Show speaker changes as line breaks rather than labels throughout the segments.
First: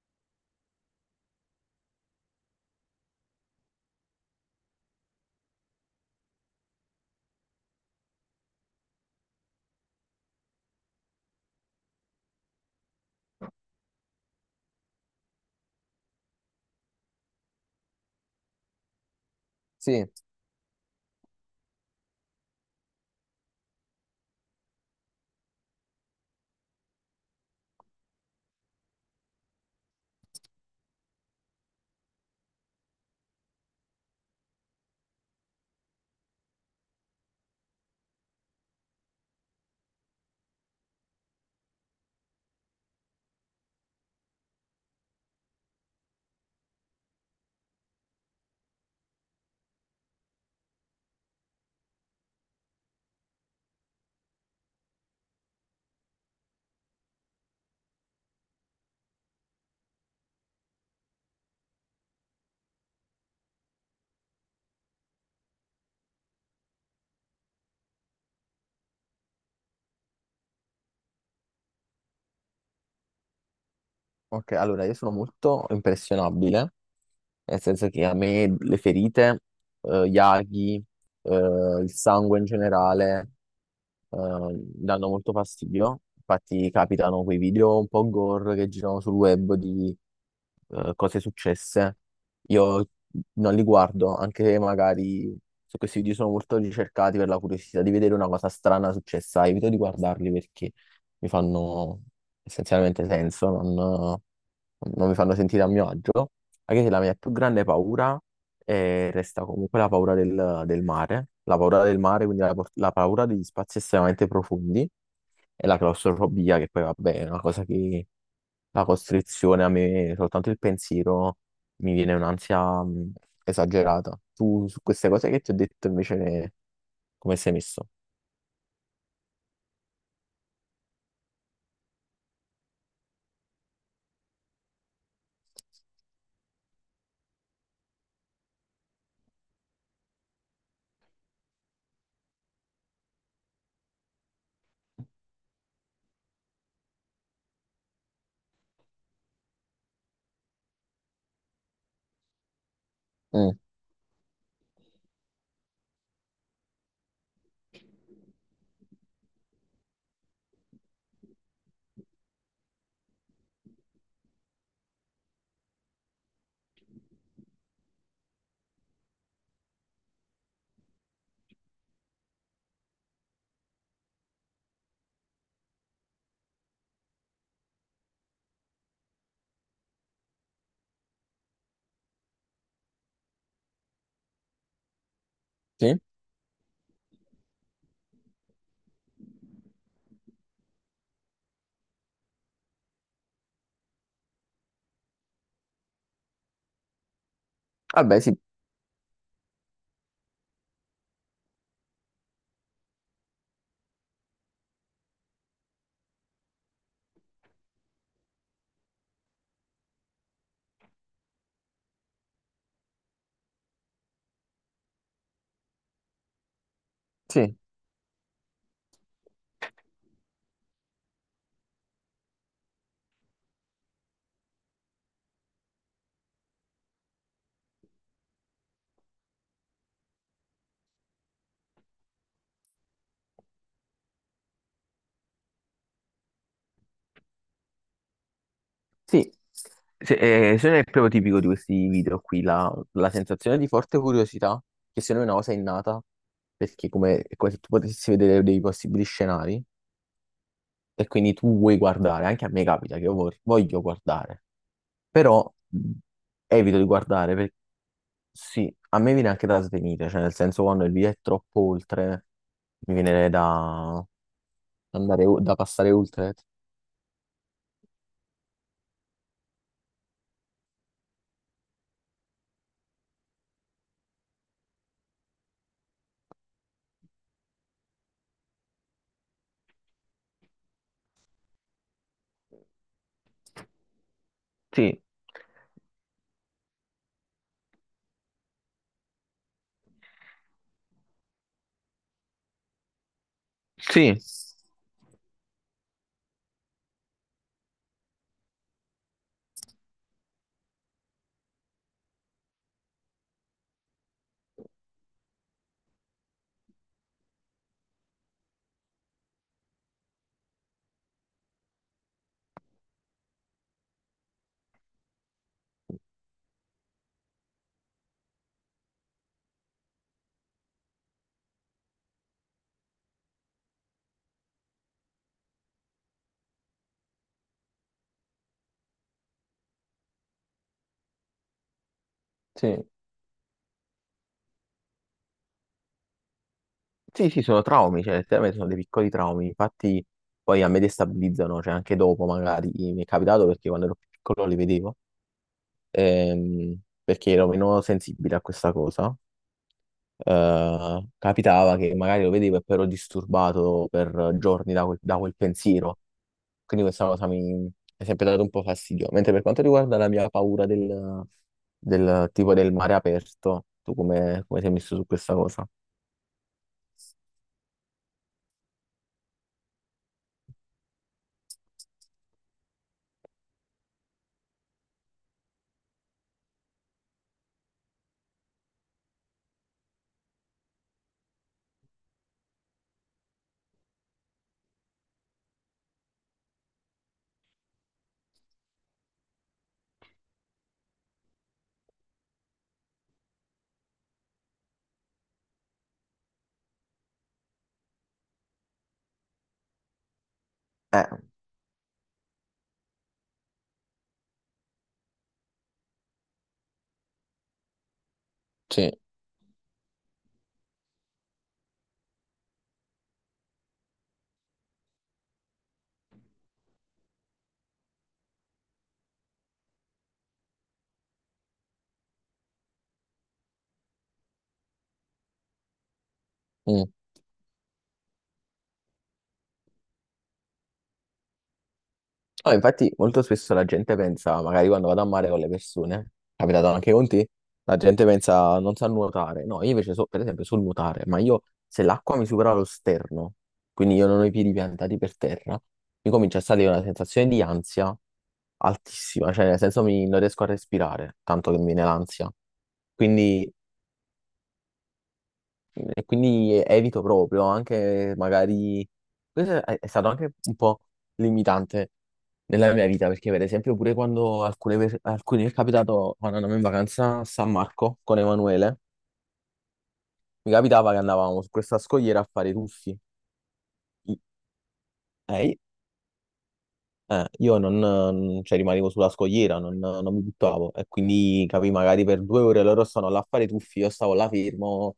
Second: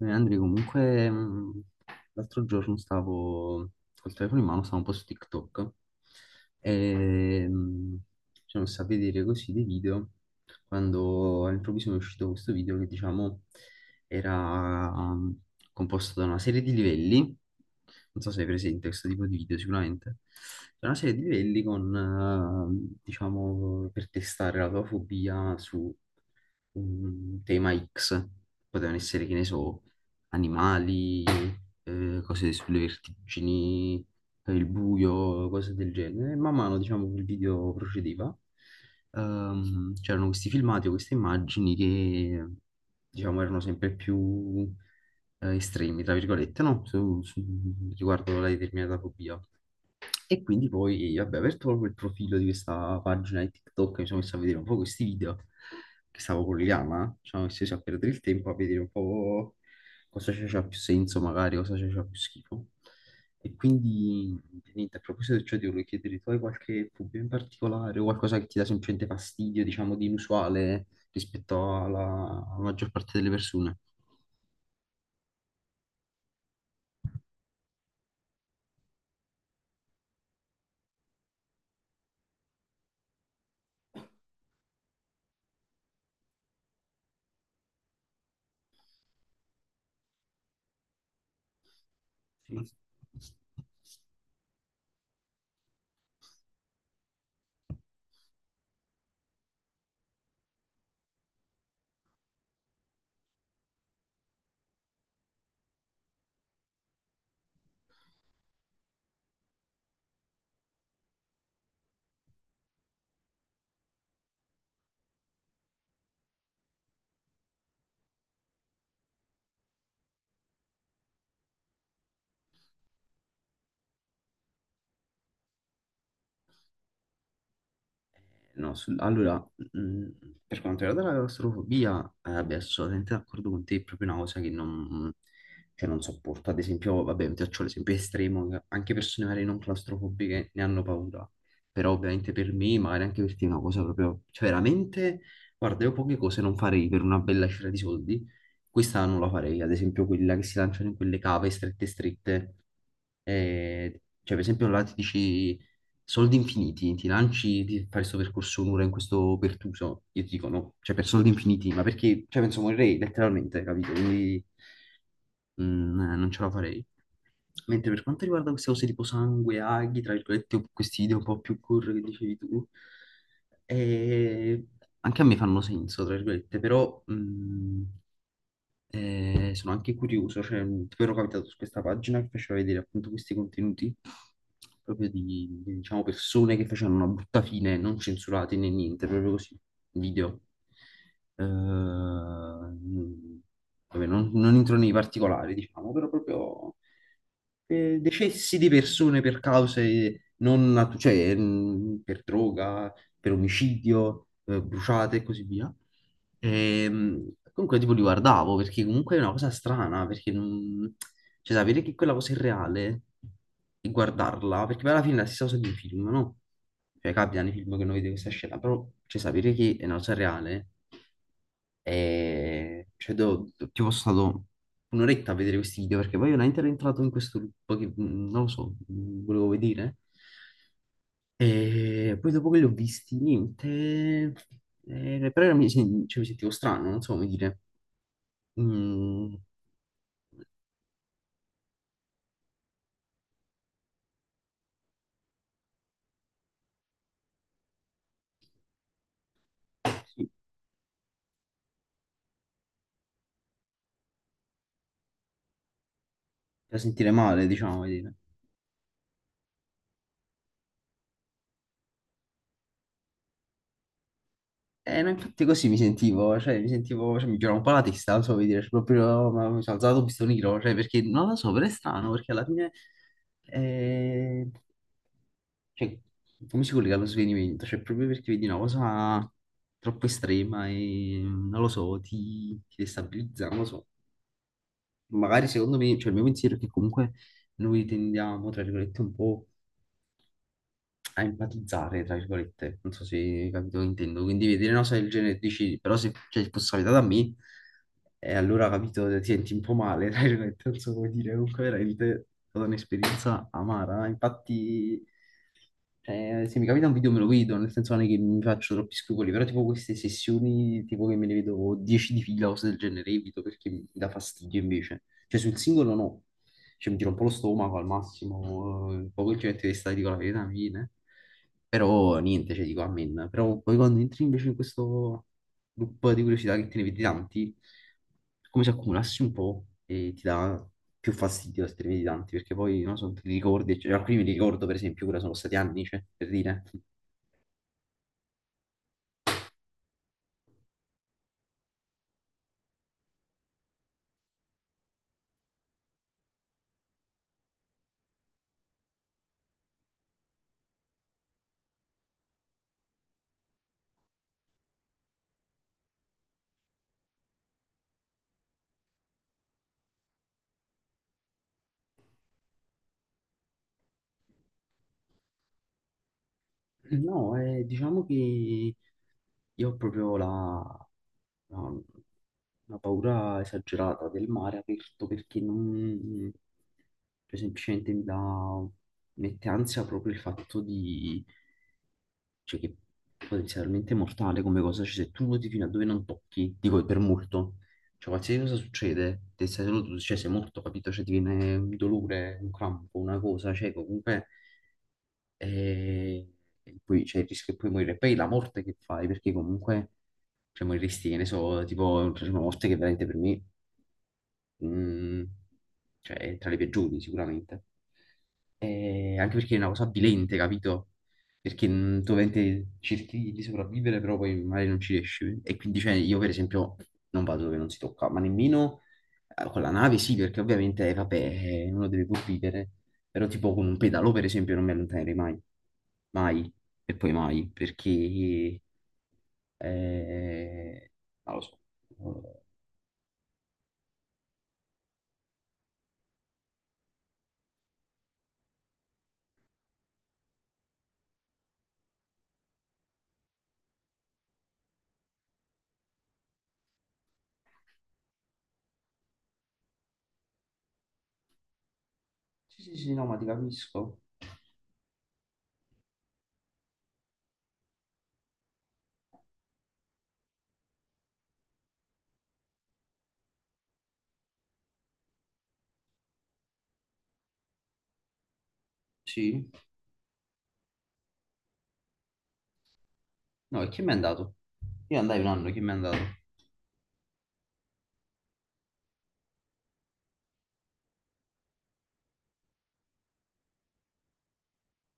Andri, comunque, l'altro giorno stavo col telefono in mano, stavo un po' su TikTok e ci sono messo a vedere così dei video quando all'improvviso mi è uscito questo video che, diciamo, era composto da una serie di livelli, non so se hai presente questo tipo di video
Sì,
sicuramente. C'è una serie di livelli con, diciamo, per testare la tua fobia su un tema X. Potevano essere, che ne so, animali, cose sulle vertigini, per il buio, cose del genere. E man mano, diciamo, che il video procedeva, c'erano questi filmati o queste immagini che, diciamo, erano sempre più estremi, tra virgolette, no? Riguardo alla determinata fobia. E quindi poi, vabbè, ho aperto proprio il profilo di questa pagina di TikTok, e mi sono messo a vedere un po' questi video che stavo collegando, ci sono messo a perdere il tempo a vedere un po' cosa c'è più senso magari, cosa c'è più schifo. E quindi, niente, a proposito di ciò, ti volevo chiedere, tu hai qualche dubbio in particolare o qualcosa che ti dà semplicemente fastidio, diciamo, di inusuale rispetto alla alla maggior parte delle persone?
ok, allora io sono molto impressionabile, nel senso che a me le ferite, gli aghi, il sangue in generale, danno molto fastidio. Infatti capitano quei video un po' gore che girano sul web di cose successe.
Sì.
Io non li guardo, anche se magari se questi video sono molto ricercati per la curiosità di vedere una cosa strana successa, evito di guardarli perché mi fanno essenzialmente senso, non mi fanno sentire a mio agio. Anche se la mia più grande paura e resta comunque la paura del mare, la paura del mare, quindi la paura degli spazi estremamente profondi e la claustrofobia, che poi vabbè è una cosa che la costrizione a me, soltanto il pensiero mi viene un'ansia esagerata. Tu su queste cose che ti ho detto invece come sei messo?
No, allora, mh, per quanto riguarda la claustrofobia, beh, sono assolutamente d'accordo con te, è proprio una cosa che non, cioè, non sopporto. Ad esempio, vabbè, ti faccio l'esempio estremo, che anche persone magari non claustrofobiche ne hanno paura, però ovviamente per me, magari anche per te è una cosa proprio, cioè veramente, guarda, io poche cose non farei per una bella cifra di soldi, questa non la farei, ad esempio quella che si lanciano in quelle cave strette strette,
Mm,
cioè, per esempio, là ti dici soldi infiniti, ti lanci di fare questo percorso un'ora in questo pertuso. Io ti dico no, cioè per soldi infiniti, ma perché, cioè, penso morirei letteralmente, capito? Quindi non ce la farei. Mentre per quanto riguarda queste cose tipo sangue, aghi, tra virgolette, o questi video un po' più curri che dicevi tu, eh, anche a me fanno senso, tra virgolette, però... e sono anche curioso, cioè, tipo ero capitato su questa pagina che faceva vedere appunto questi contenuti proprio di,
sì?
diciamo, persone che facevano una brutta fine, non censurati né niente, proprio così, video. Ehm, Vabbè, non entro nei particolari, diciamo, però proprio
Vabbè, sì,
decessi di persone per cause non, per droga, per omicidio, bruciate e così via. Comunque tipo li guardavo perché comunque è una cosa strana, perché non... cioè, sapere che quella cosa è reale e guardarla, perché poi alla fine è la stessa cosa di un film, no? Cioè capita nei
sì.
film che noi vediamo questa scena, però cioè, sapere che è una cosa reale. E cioè, tipo, sono stato un'oretta a vedere questi video perché poi io veramente ero entrato in questo loop che non lo so, volevo vedere. E poi dopo che li ho visti, niente, però cioè, mi sentivo strano, non so come dire.
Sì,
Mm.
se non è proprio tipico di questi video qui, la sensazione di forte curiosità, che secondo me è una cosa innata, perché come, è come se tu potessi vedere dei possibili scenari
Sì,
e quindi tu vuoi guardare, anche a me capita che io voglio guardare, però evito
da
di
sentire
guardare,
male,
perché
diciamo, come dire.
sì, a me viene anche da svenire, cioè nel senso quando il video è troppo oltre, mi viene da
No,
andare,
infatti
da
così mi
passare oltre.
sentivo, cioè mi girava un po' la testa, non so come dire, cioè, proprio no, ma mi sono alzato un pistone nero, cioè perché non lo so, però è strano, perché alla fine, eh, cioè, come si collega allo svenimento? Cioè proprio perché vedi una cosa troppo estrema e non lo so, ti destabilizza, non lo so.
Sì,
Magari secondo me, cioè il mio pensiero è che comunque noi tendiamo, tra virgolette, un po' a empatizzare, tra virgolette, non so se hai capito che
sì,
intendo, quindi vedere una cosa del genere e dici, però se cioè, fosse capitata a me, e allora capito, ti senti un po' male, tra virgolette, non so come dire, comunque veramente è stata un'esperienza amara, infatti cioè, se mi capita un video me lo vedo, nel senso non è che mi faccio troppi scrupoli, però tipo queste sessioni, tipo che me ne vedo 10 di fila o cose del genere, evito perché mi dà fastidio invece. Cioè sul singolo no, cioè mi tiro un po' lo stomaco al massimo, poi quel gente di stare dico la verità, mi viene. Però niente, cioè dico amen. Però poi quando entri invece in questo loop di curiosità che te ne vedi tanti, come se accumulassi un po' e ti dà più fastidio se te ne vedi tanti, perché poi,
sì.
non so, te li ricordi, cioè, alcuni mi ricordo, per esempio, ora sono stati anni, cioè, per dire.
Sì, sì, sono traumi, cioè, letteralmente sono dei piccoli traumi, infatti poi a me destabilizzano, cioè anche dopo magari mi è capitato perché quando ero più piccolo li vedevo, ehm, perché ero meno sensibile a questa cosa. Capitava che magari lo vedevo e poi ero disturbato per giorni da quel pensiero, quindi questa cosa mi è sempre dato un po' fastidio. Mentre per quanto riguarda la mia paura del tipo del mare aperto, tu come, come sei messo su questa cosa?
No, diciamo che io ho proprio la- una paura esagerata del mare aperto, perché non... cioè, semplicemente mi dà... mette ansia proprio il fatto di... cioè che potenzialmente è mortale come cosa, cioè se tu nuoti fino a dove non tocchi, dico per molto, cioè qualsiasi cosa succede, te stai solo tu, cioè sei morto, capito? Cioè ti viene un dolore, un crampo, una cosa, cioè comunque eh, e poi c'è il rischio che puoi morire. Poi la morte che fai, perché comunque cioè,
Eh,
moriresti, che ne so, tipo una morte che veramente per me mm, cioè è tra le peggiori sicuramente.
sì.
E anche perché è una cosa avvilente, capito? Perché tu ovviamente cerchi di sopravvivere, però poi magari non ci riesci. E quindi cioè, io per esempio non vado dove non si tocca, ma nemmeno con la nave sì, perché ovviamente vabbè, uno deve pur vivere, però tipo con un pedalò per esempio non mi allontanerei mai, mai e poi mai, perché eh, non lo so.
No, infatti molto spesso la gente pensa, magari quando vado a mare con le persone, è capitato anche con te, la gente pensa non sa nuotare. No, io invece so, per esempio so nuotare, ma io se l'acqua mi supera lo sterno, quindi io non ho i piedi piantati per terra, mi comincia a salire una sensazione di ansia altissima, cioè nel senso non riesco a respirare, tanto che mi viene l'ansia.
Sì, sì, sì, no, ma ti
Quindi,
capisco.
e quindi evito proprio, anche magari... Questo è stato anche un po' limitante nella mia vita, perché per esempio pure quando alcuni mi è capitato, quando andavamo in vacanza a San Marco con Emanuele,
Sì.
mi capitava che andavamo su questa scogliera a fare i tuffi.
No, e chi mi è
I-
andato? Io andai un anno,
eh,
chi mi è andato?
io non, cioè, rimanevo sulla scogliera, non mi buttavo e quindi capì, magari per 2 ore loro stanno là a fare i tuffi, io stavo là fermo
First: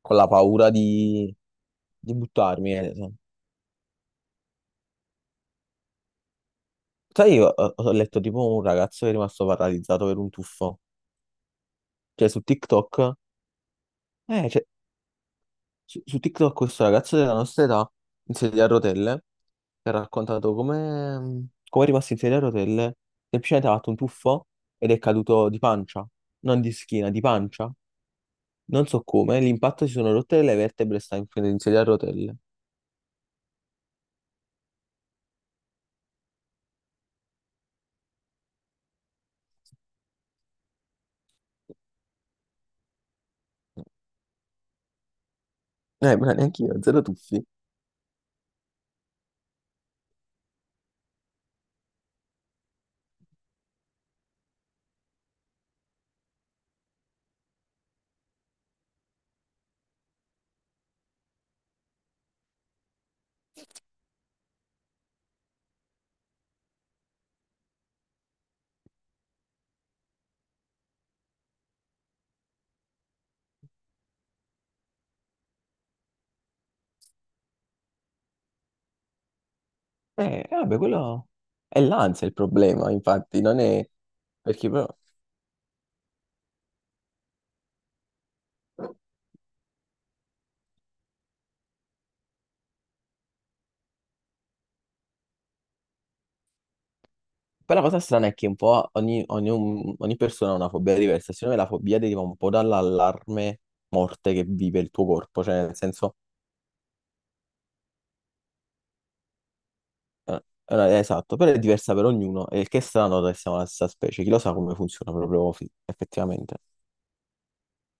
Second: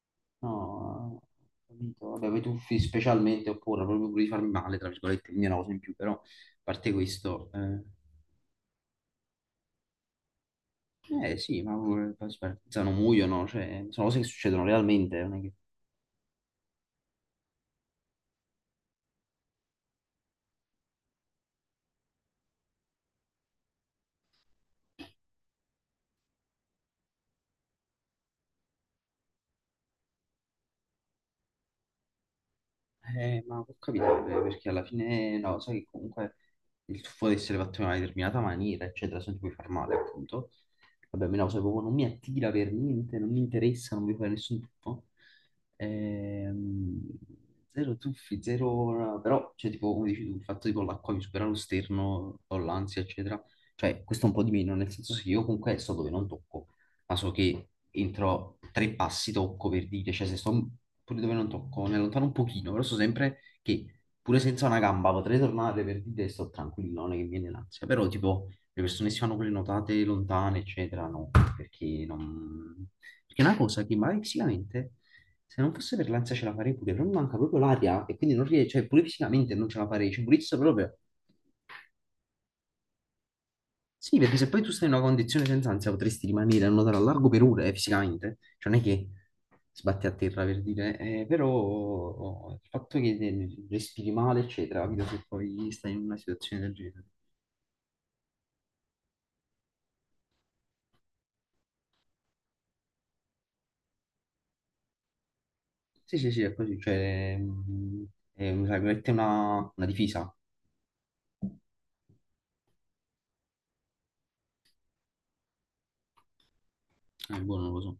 con la
No,
paura
ho
di,
capito.
di
Vabbè, poi
buttarmi.
tuffi
So.
specialmente, oppure proprio pure di farmi male, tra virgolette, quindi è una cosa in più, però, a parte
Sai,
questo,
io ho letto tipo un ragazzo che è rimasto paralizzato per un tuffo,
sì, ma pure- poi
cioè
si
su
spartizzano,
TikTok.
muoiono, cioè, sono cose che
Eh,
succedono
c'è
realmente, non è che...
su TikTok questo ragazzo della nostra età in sedia a rotelle che ha raccontato come è rimasto in sedia a rotelle, semplicemente ha fatto un tuffo ed è caduto di pancia, non di schiena, di pancia. Non so come, l'impatto si sono rotte le vertebre, sta in sedia a rotelle.
Ma può capitare, perché alla fine, no, sai che comunque il tuffo deve essere fatto in una determinata maniera, eccetera, se non ti puoi far male, appunto. Vabbè, a me la cosa proprio non mi attira per niente, non mi interessa, non voglio fare nessun tuffo.
Ma neanche io, zero
Ehm,
tuffi.
Zero tuffi, zero... Però, cioè, tipo, come dici tu, il fatto tipo l'acqua mi supera lo sterno, ho l'ansia, eccetera. Cioè, questo è un po' di meno, nel senso sì, io comunque so dove non tocco, ma so che entro 3 passi tocco per dire, cioè se sto pure dove non tocco, ne allontano un pochino, però so sempre che pure senza una gamba potrei tornare per dire sto tranquillo, non è che mi viene l'ansia. Però, tipo, le persone che si fanno quelle notate lontane, eccetera, no, perché non... Perché è una cosa che magari fisicamente... Se non fosse per l'ansia ce la farei pure, però mi manca proprio l'aria e quindi non riesco, cioè pure fisicamente non ce la farei, ci pulizzo
Vabbè,
proprio.
quello è l'ansia il problema, infatti, non è...
Sì, perché se poi
Perché
tu
però...
stai in una condizione senza ansia potresti rimanere a nuotare a largo per ore fisicamente, cioè non è che sbatti a terra per dire, però oh, il fatto che respiri male, eccetera, capito se poi stai in una situazione del genere.
Poi la cosa strana è che un po' ogni persona ha una fobia diversa, secondo me la fobia deriva un po' dall'allarme morte che vive il tuo corpo, cioè nel senso,
Sì, sì, sì, è così, cioè, è, tra virgolette, una difesa.
eh, esatto, però è diversa per ognuno, e il che è strano che siamo la stessa specie, chi lo sa come funziona proprio effettivamente.
Boh, non lo so.